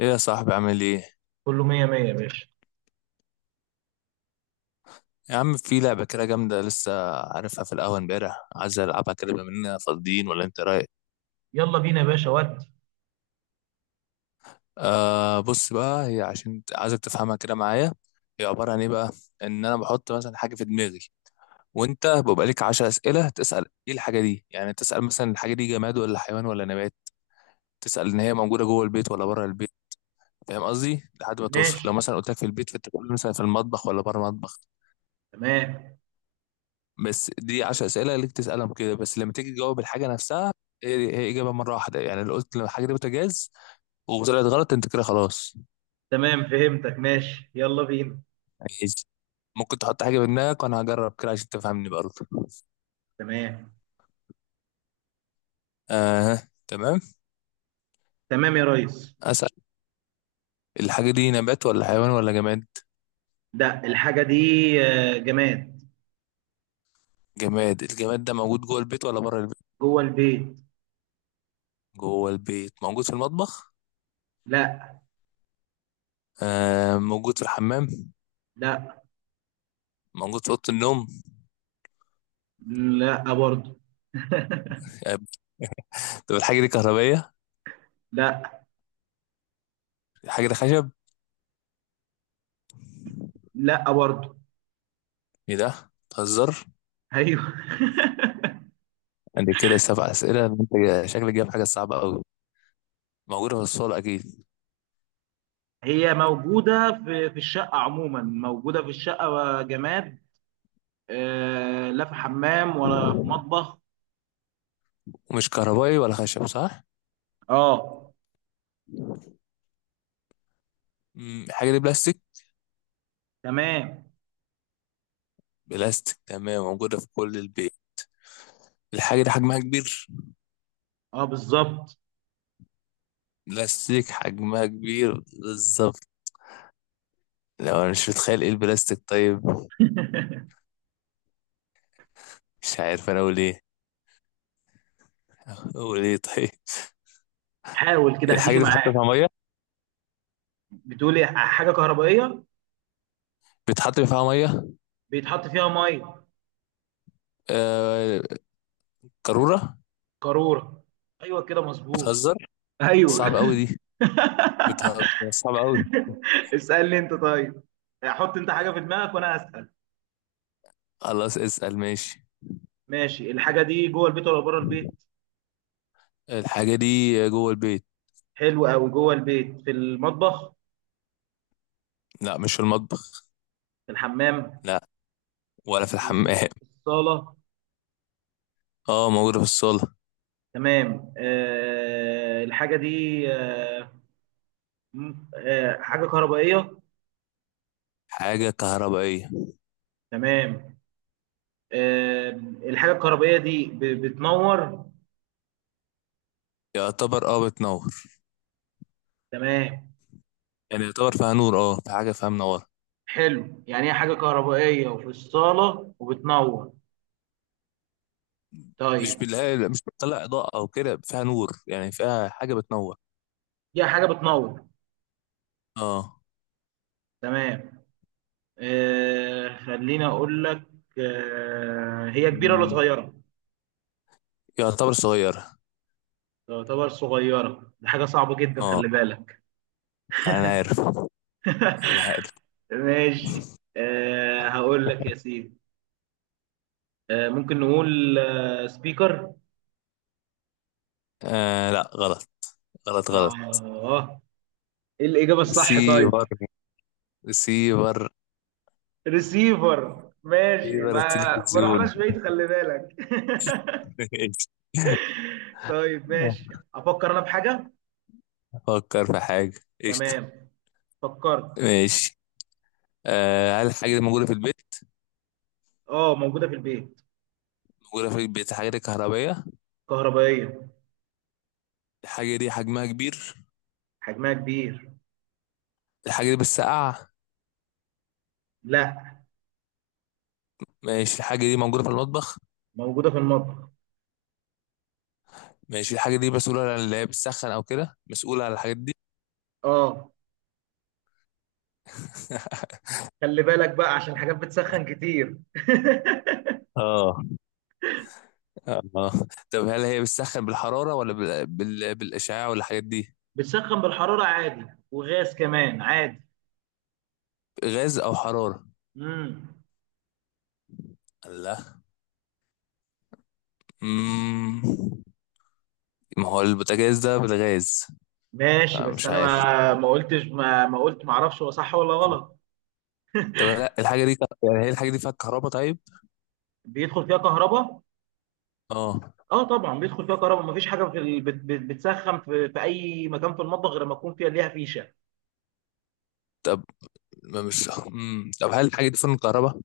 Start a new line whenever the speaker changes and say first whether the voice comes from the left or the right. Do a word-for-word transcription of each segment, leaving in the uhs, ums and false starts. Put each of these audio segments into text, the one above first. left: ايه يا صاحبي، عامل ايه؟
right: كله مية مية يا باشا.
left: يا عم، في لعبة كده جامدة لسه عارفها في القهوة امبارح، عايز العبها كده بما اننا فاضيين ولا انت رايك؟
right: يلا بينا يا باشا ودي.
left: آه بص بقى، هي عشان ت- عايزك تفهمها كده معايا. هي عبارة عن ايه بقى؟ ان انا بحط مثلا حاجة في دماغي، وانت بيبقى ليك 10 أسئلة تسأل ايه الحاجة دي. يعني تسأل مثلا الحاجة دي جماد ولا حيوان ولا نبات، تسأل ان هي موجودة جوه البيت ولا بره البيت. فاهم قصدي؟ لحد ما توصل.
right: ماشي.
left: لو مثلا قلت لك في البيت، فانت تقول مثلا في المطبخ ولا بره المطبخ.
right: تمام.
left: بس دي 10 اسئله ليك تسالهم كده، بس لما تيجي تجاوب الحاجه نفسها، هي هي اجابه مره واحده. يعني لو قلت لو الحاجه دي بوتاجاز وطلعت غلط، انت كده خلاص.
right: تمام فهمتك، ماشي يلا بينا.
left: يعني ممكن تحط حاجه في دماغك وانا هجرب كده عشان تفهمني برضه.
right: تمام،
left: اه، تمام.
right: تمام يا ريس.
left: اسال. الحاجه دي نبات ولا حيوان ولا جماد؟
right: ده الحاجة دي آه، جماد.
left: جماد. الجماد ده موجود جوه البيت ولا بره البيت؟
right: جوه البيت.
left: جوه البيت. موجود في المطبخ؟
right: لا.
left: آه، موجود في الحمام؟
right: لا.
left: موجود في اوضه النوم؟
right: لا برضه.
left: آه، طب الحاجه دي كهربائيه؟
right: لا.
left: الحاجه دي خشب؟
right: لا برضه.
left: ايه ده بتهزر؟
right: ايوه.
left: عندي كده سبع أسئلة، انت شكلك جايب حاجة صعبة أوي. موجودة في الصالة أكيد.
right: هي موجودة في في الشقة، عموما موجودة في الشقة جماد. آه، لا في حمام ولا في مطبخ.
left: ومش كهربائي ولا خشب صح؟
right: اه.
left: مم، الحاجة دي بلاستيك؟
right: تمام.
left: بلاستيك، تمام. موجودة في كل البيت. الحاجة دي حجمها كبير؟
right: اه بالظبط.
left: بلاستيك حجمها كبير. بالظبط. لو أنا مش متخيل إيه البلاستيك طيب. مش عارف أنا أقول إيه. أقول إيه طيب.
right: حاول كده
left: الحاجة
right: هتيجي
left: دي بتحط
right: معاك.
left: فيها مية؟
right: بتقولي حاجه كهربائيه؟
left: بتحط فيها مية؟
right: بيتحط فيها ميه.
left: آه... قارورة؟
right: قاروره. ايوه كده مظبوط.
left: بتهزر؟
right: ايوه.
left: صعب أوي دي. بتهزر صعب أوي.
right: اسالني انت طيب، حط انت حاجه في دماغك وانا اسال.
left: خلاص اسأل، ماشي.
right: ماشي، الحاجه دي جوه البيت ولا بره البيت؟
left: الحاجة دي جوه البيت.
right: حلو قوي. جوه البيت في المطبخ؟
left: لا، مش في المطبخ.
right: في الحمام؟
left: لا، ولا في الحمام.
right: في الصاله.
left: اه، موجودة في الصالة.
right: تمام، أه الحاجه دي أه م- آه، حاجه كهربائيه.
left: حاجة كهربائية.
right: تمام. أه الحاجه الكهربائيه دي ب- بتنور.
left: يعتبر اه بتنور.
right: تمام.
left: يعني يعتبر فيها نور، اه في حاجة فيها منورة.
right: حلو، يعني هي حاجة كهربائية وفي الصالة وبتنور.
left: مش
right: طيب.
left: بالله لا، مش بتطلع إضاءة أو كده، فيها نور يعني، فيها حاجة بتنور.
right: دي حاجة بتنور.
left: اه.
right: تمام. آه خليني أقول لك. آه، هي كبيرة ولا
left: مم.
right: صغيرة؟
left: يعتبر صغيرة.
right: تعتبر صغيرة؟ دي حاجة صعبة جدا،
left: اه.
right: خلي بالك.
left: أنا عارف. أنا عارف.
right: ماشي. آه هقول لك يا سيدي. آه ممكن نقول آه سبيكر.
left: آه لا، غلط. غلط،
right: اه
left: غلط.
right: آه. ايه الإجابة الصح طيب؟
left: سيفر. سيفر.
right: ريسيفر؟ ماشي
left: سيفر
right: ما ما
left: التلفزيون.
right: رحناش بعيد، خلي بالك. طيب ماشي، افكر انا بحاجه.
left: فكر في حاجة. قشطة.
right: تمام. فكرت.
left: ماشي. آه هل الحاجة دي موجودة في البيت؟
right: اه موجوده في البيت.
left: جرافيك بيت، حاجات كهربائية.
right: كهربائيه.
left: الحاجة دي حجمها كبير.
right: حجمها كبير.
left: الحاجة دي بتسقع.
right: لا.
left: ماشي، الحاجة دي موجودة في المطبخ.
right: موجوده في المطبخ.
left: ماشي، الحاجة دي مسؤولة عن اللي هي بتسخن أو كده، مسؤولة عن الحاجات دي.
right: اه خلي بالك بقى عشان حاجات بتسخن كتير.
left: اه. اه. طب هل هي بتسخن بالحرارة ولا بال... بال... بالإشعاع ولا الحاجات دي؟
right: بتسخن بالحراره عادي وغاز كمان عادي.
left: غاز أو حرارة.
right: امم.
left: لا. مم. ما هو البوتاجاز ده بالغاز.
right: ماشي، بس
left: فمش
right: انا
left: عارف.
right: ما ما قلتش، ما ما قلت ما اعرفش هو صح ولا غلط.
left: طب لا، الحاجة دي، يعني هي الحاجة دي فيها كهرباء طيب؟
right: بيدخل فيها كهرباء.
left: اه.
right: اه طبعا بيدخل فيها كهرباء، مفيش حاجه في ال... بت... بت... بتسخن في... في اي مكان في المطبخ غير ما يكون فيها ليها فيشه.
left: طب ما مش مم. طب هل الحاجة دي فن كهرباء؟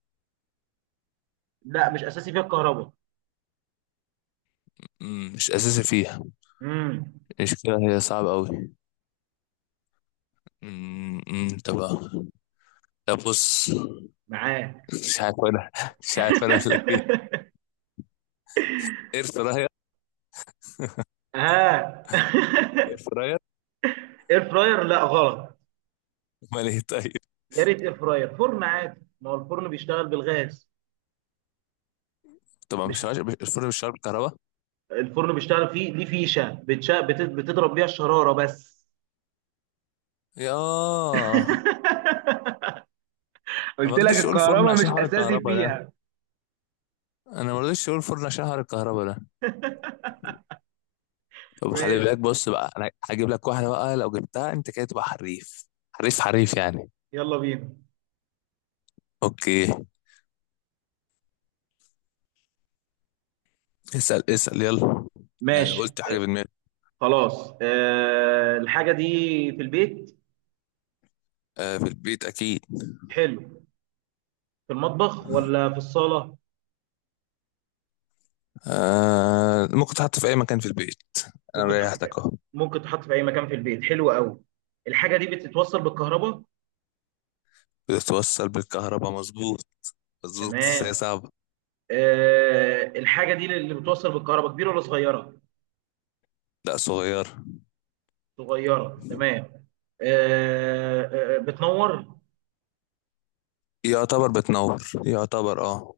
right: لا مش اساسي فيها الكهرباء.
left: مم، مش اساسي فيها.
right: امم.
left: المشكله هي صعبه قوي. مم، مم، طب. طب بص.
right: معاه.
left: مش عارف انا. مش عارف انا اقول لك ايه. اير فراير.
right: اه.
left: اير فراير.
right: اير فراير؟ لا غلط.
left: امال ايه طيب؟
right: يا ريت اير فراير، فرن عادي. ما هو الفرن بيشتغل بالغاز.
left: طبعا
right: مش
left: مش عارف، الفرن مش شغال بالكهرباء؟
right: الفرن بيشتغل فيه ليه فيشه بتشا... بت... بتضرب بيها الشراره بس.
left: يا. انا
right: قلت
left: ما
right: لك
left: رضيتش اقول فرن
right: الكهرباء
left: عشان
right: مش
left: حوار
right: اساسي
left: الكهرباء ده.
right: فيها.
left: انا ما رضيتش اقول فرن عشان حوار الكهرباء ده. طب خلي
right: ماشي
left: بالك، بص بقى، انا هجيب لك واحده بقى، لو جبتها انت كده تبقى حريف حريف حريف يعني.
right: يلا بينا.
left: اوكي. اسال اسال يلا. انا
right: ماشي.
left: قلت حاجه في دماغي.
right: خلاص آه الحاجه دي في البيت.
left: آه في البيت اكيد.
right: حلو. في المطبخ ولا في الصاله؟
left: آه ممكن تحط في اي مكان في البيت. انا
right: ممكن تحط في،
left: ريحتك اهو.
right: ممكن تحط في اي مكان في البيت. حلو قوي. الحاجه دي بتتوصل بالكهرباء؟
left: بتتوصل بالكهرباء مظبوط. مظبوط، بس هي
right: تمام.
left: صعبة.
right: آه الحاجه دي اللي بتوصل بالكهرباء كبيره ولا صغيره؟
left: لا صغير.
right: صغيره؟ تمام. آه آه بتنور.
left: يعتبر بتنور. يعتبر اه.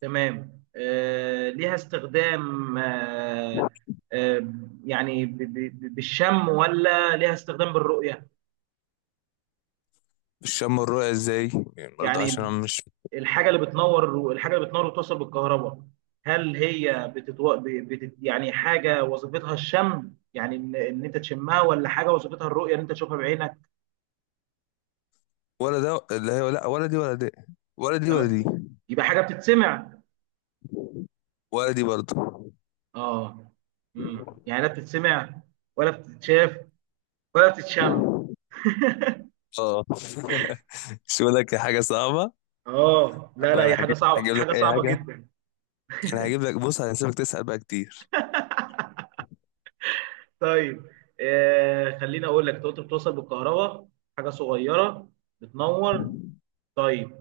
right: تمام. آه ليها استخدام آه، آه يعني ب- ب- ب- بالشم ولا ليها استخدام بالرؤيه؟
left: الشم والرؤية ازاي؟ يعني برضه
right: يعني
left: عشان انا مش.
right: الحاجه اللي بتنور، الحاجه اللي بتنور وتوصل بالكهرباء هل هي بتتو... ب- بتت... يعني حاجه وظيفتها الشم، يعني ان ان انت تشمها، ولا حاجه وظيفتها الرؤيه ان انت تشوفها بعينك؟
left: ولا ده اللي هي، لا ولا دي ولا دي. ولا دي ولا
right: يعني
left: دي.
right: يبقى حاجه بتتسمع؟
left: ولا دي برضه.
right: اه. امم، يعني لا بتتسمع ولا بتتشاف ولا بتتشم.
left: اه. مش بقول لك حاجة صعبة.
right: اه لا لا،
left: وانا
right: هي حاجه
left: هجيب
right: صعبه،
left: هجيب
right: حاجه
left: لك اي
right: صعبه
left: حاجة.
right: جدا.
left: انا هجيب لك بص، هسيبك تسأل بقى كتير.
right: طيب، آه خليني اقول لك. انت قلت بتوصل بالكهرباء، حاجه صغيره، بتنور. طيب،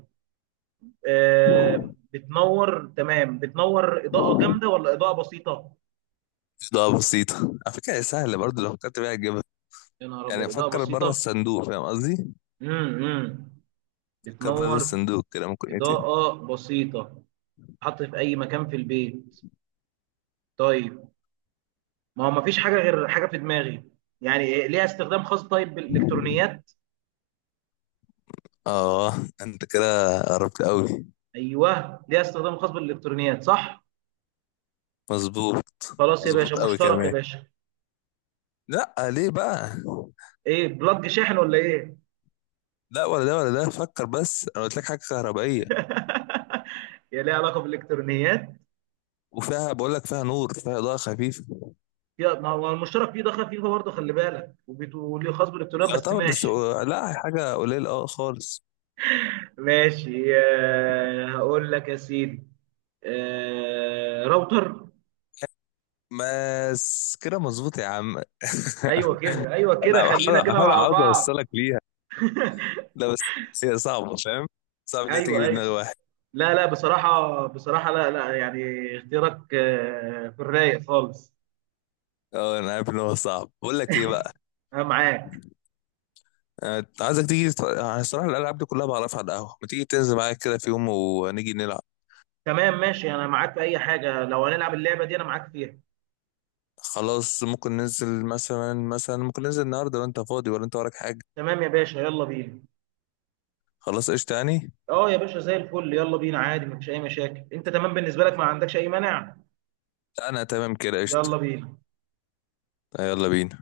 right: آه، بتنور تمام. بتنور اضاءه جامده ولا اضاءه بسيطه؟
left: ده بسيطة. على فكرة هي سهلة برضه لو فكرت بيها.
right: يا نهار ابيض
left: يعني
right: اضاءه
left: فكر بره
right: بسيطه.
left: الصندوق، فاهم قصدي؟
right: امم.
left: فكر بره
right: بتنور
left: الصندوق كده، ممكن ايه تاني؟
right: اضاءه بسيطه، حط في اي مكان في البيت. طيب، ما هو ما فيش حاجه غير حاجه في دماغي. يعني إيه، ليها استخدام خاص طيب بالالكترونيات؟
left: اه، انت كده قربت قوي.
right: ايوه ليها استخدام خاص بالالكترونيات، صح؟
left: مظبوط.
right: خلاص يا باشا،
left: مظبوط قوي
right: مشترك يا
left: كمان.
right: باشا.
left: لا، ليه بقى؟
right: ايه، بلج شاحن ولا ايه؟
left: لا ولا ده ولا ده، فكر بس، انا قلت لك حاجه كهربائيه.
right: يا ليها علاقه بالالكترونيات،
left: وفيها، بقول لك فيها نور، فيها اضاءه خفيفه.
right: يا ما هو المشترك فيه دخل فيفا برضه خلي بالك، وبيت- وليه خاص بالالكترونيات بس،
left: يعتبر، بس
right: ماشي.
left: لا حاجه قليله اه خالص.
right: ماشي آه، هقول لك يا سيدي. آه، راوتر.
left: بس كده مظبوط يا عم.
right: ايوه كده، ايوه كده،
left: انا بحاول
right: خلينا كده
left: احاول،
right: مع
left: عاوز
right: بعض.
left: اوصلك ليها. لا بس هي صعبه، فاهم؟ صعب لا
right: ايوه
left: تيجي في
right: ايوه.
left: دماغ واحد.
right: لا لا بصراحه، بصراحه لا لا يعني. اختيارك آه، في الرايق خالص.
left: اه، انا عارف ان هو صعب. بقول لك ايه بقى،
right: انا معاك.
left: آه، عايزك تيجي تت- أنا الصراحة الألعاب دي كلها بعرفها على القهوة، ما تيجي تنزل معايا كده في يوم ونيجي نلعب.
right: تمام ماشي، انا معاك في اي حاجه. لو هنلعب اللعبه دي انا معاك فيها.
left: خلاص ممكن ننزل مثلا مثلا ممكن ننزل النهاردة لو أنت فاضي، ولا أنت وراك حاجة؟
right: تمام يا باشا يلا بينا.
left: خلاص، قشطة يعني.
right: اه يا باشا زي الفل، يلا بينا عادي مفيش اي مشاكل. انت تمام؟ بالنسبه لك ما عندكش اي مانع؟
left: أنا تمام كده،
right: يلا
left: قشطة.
right: بينا.
left: يلا بينا.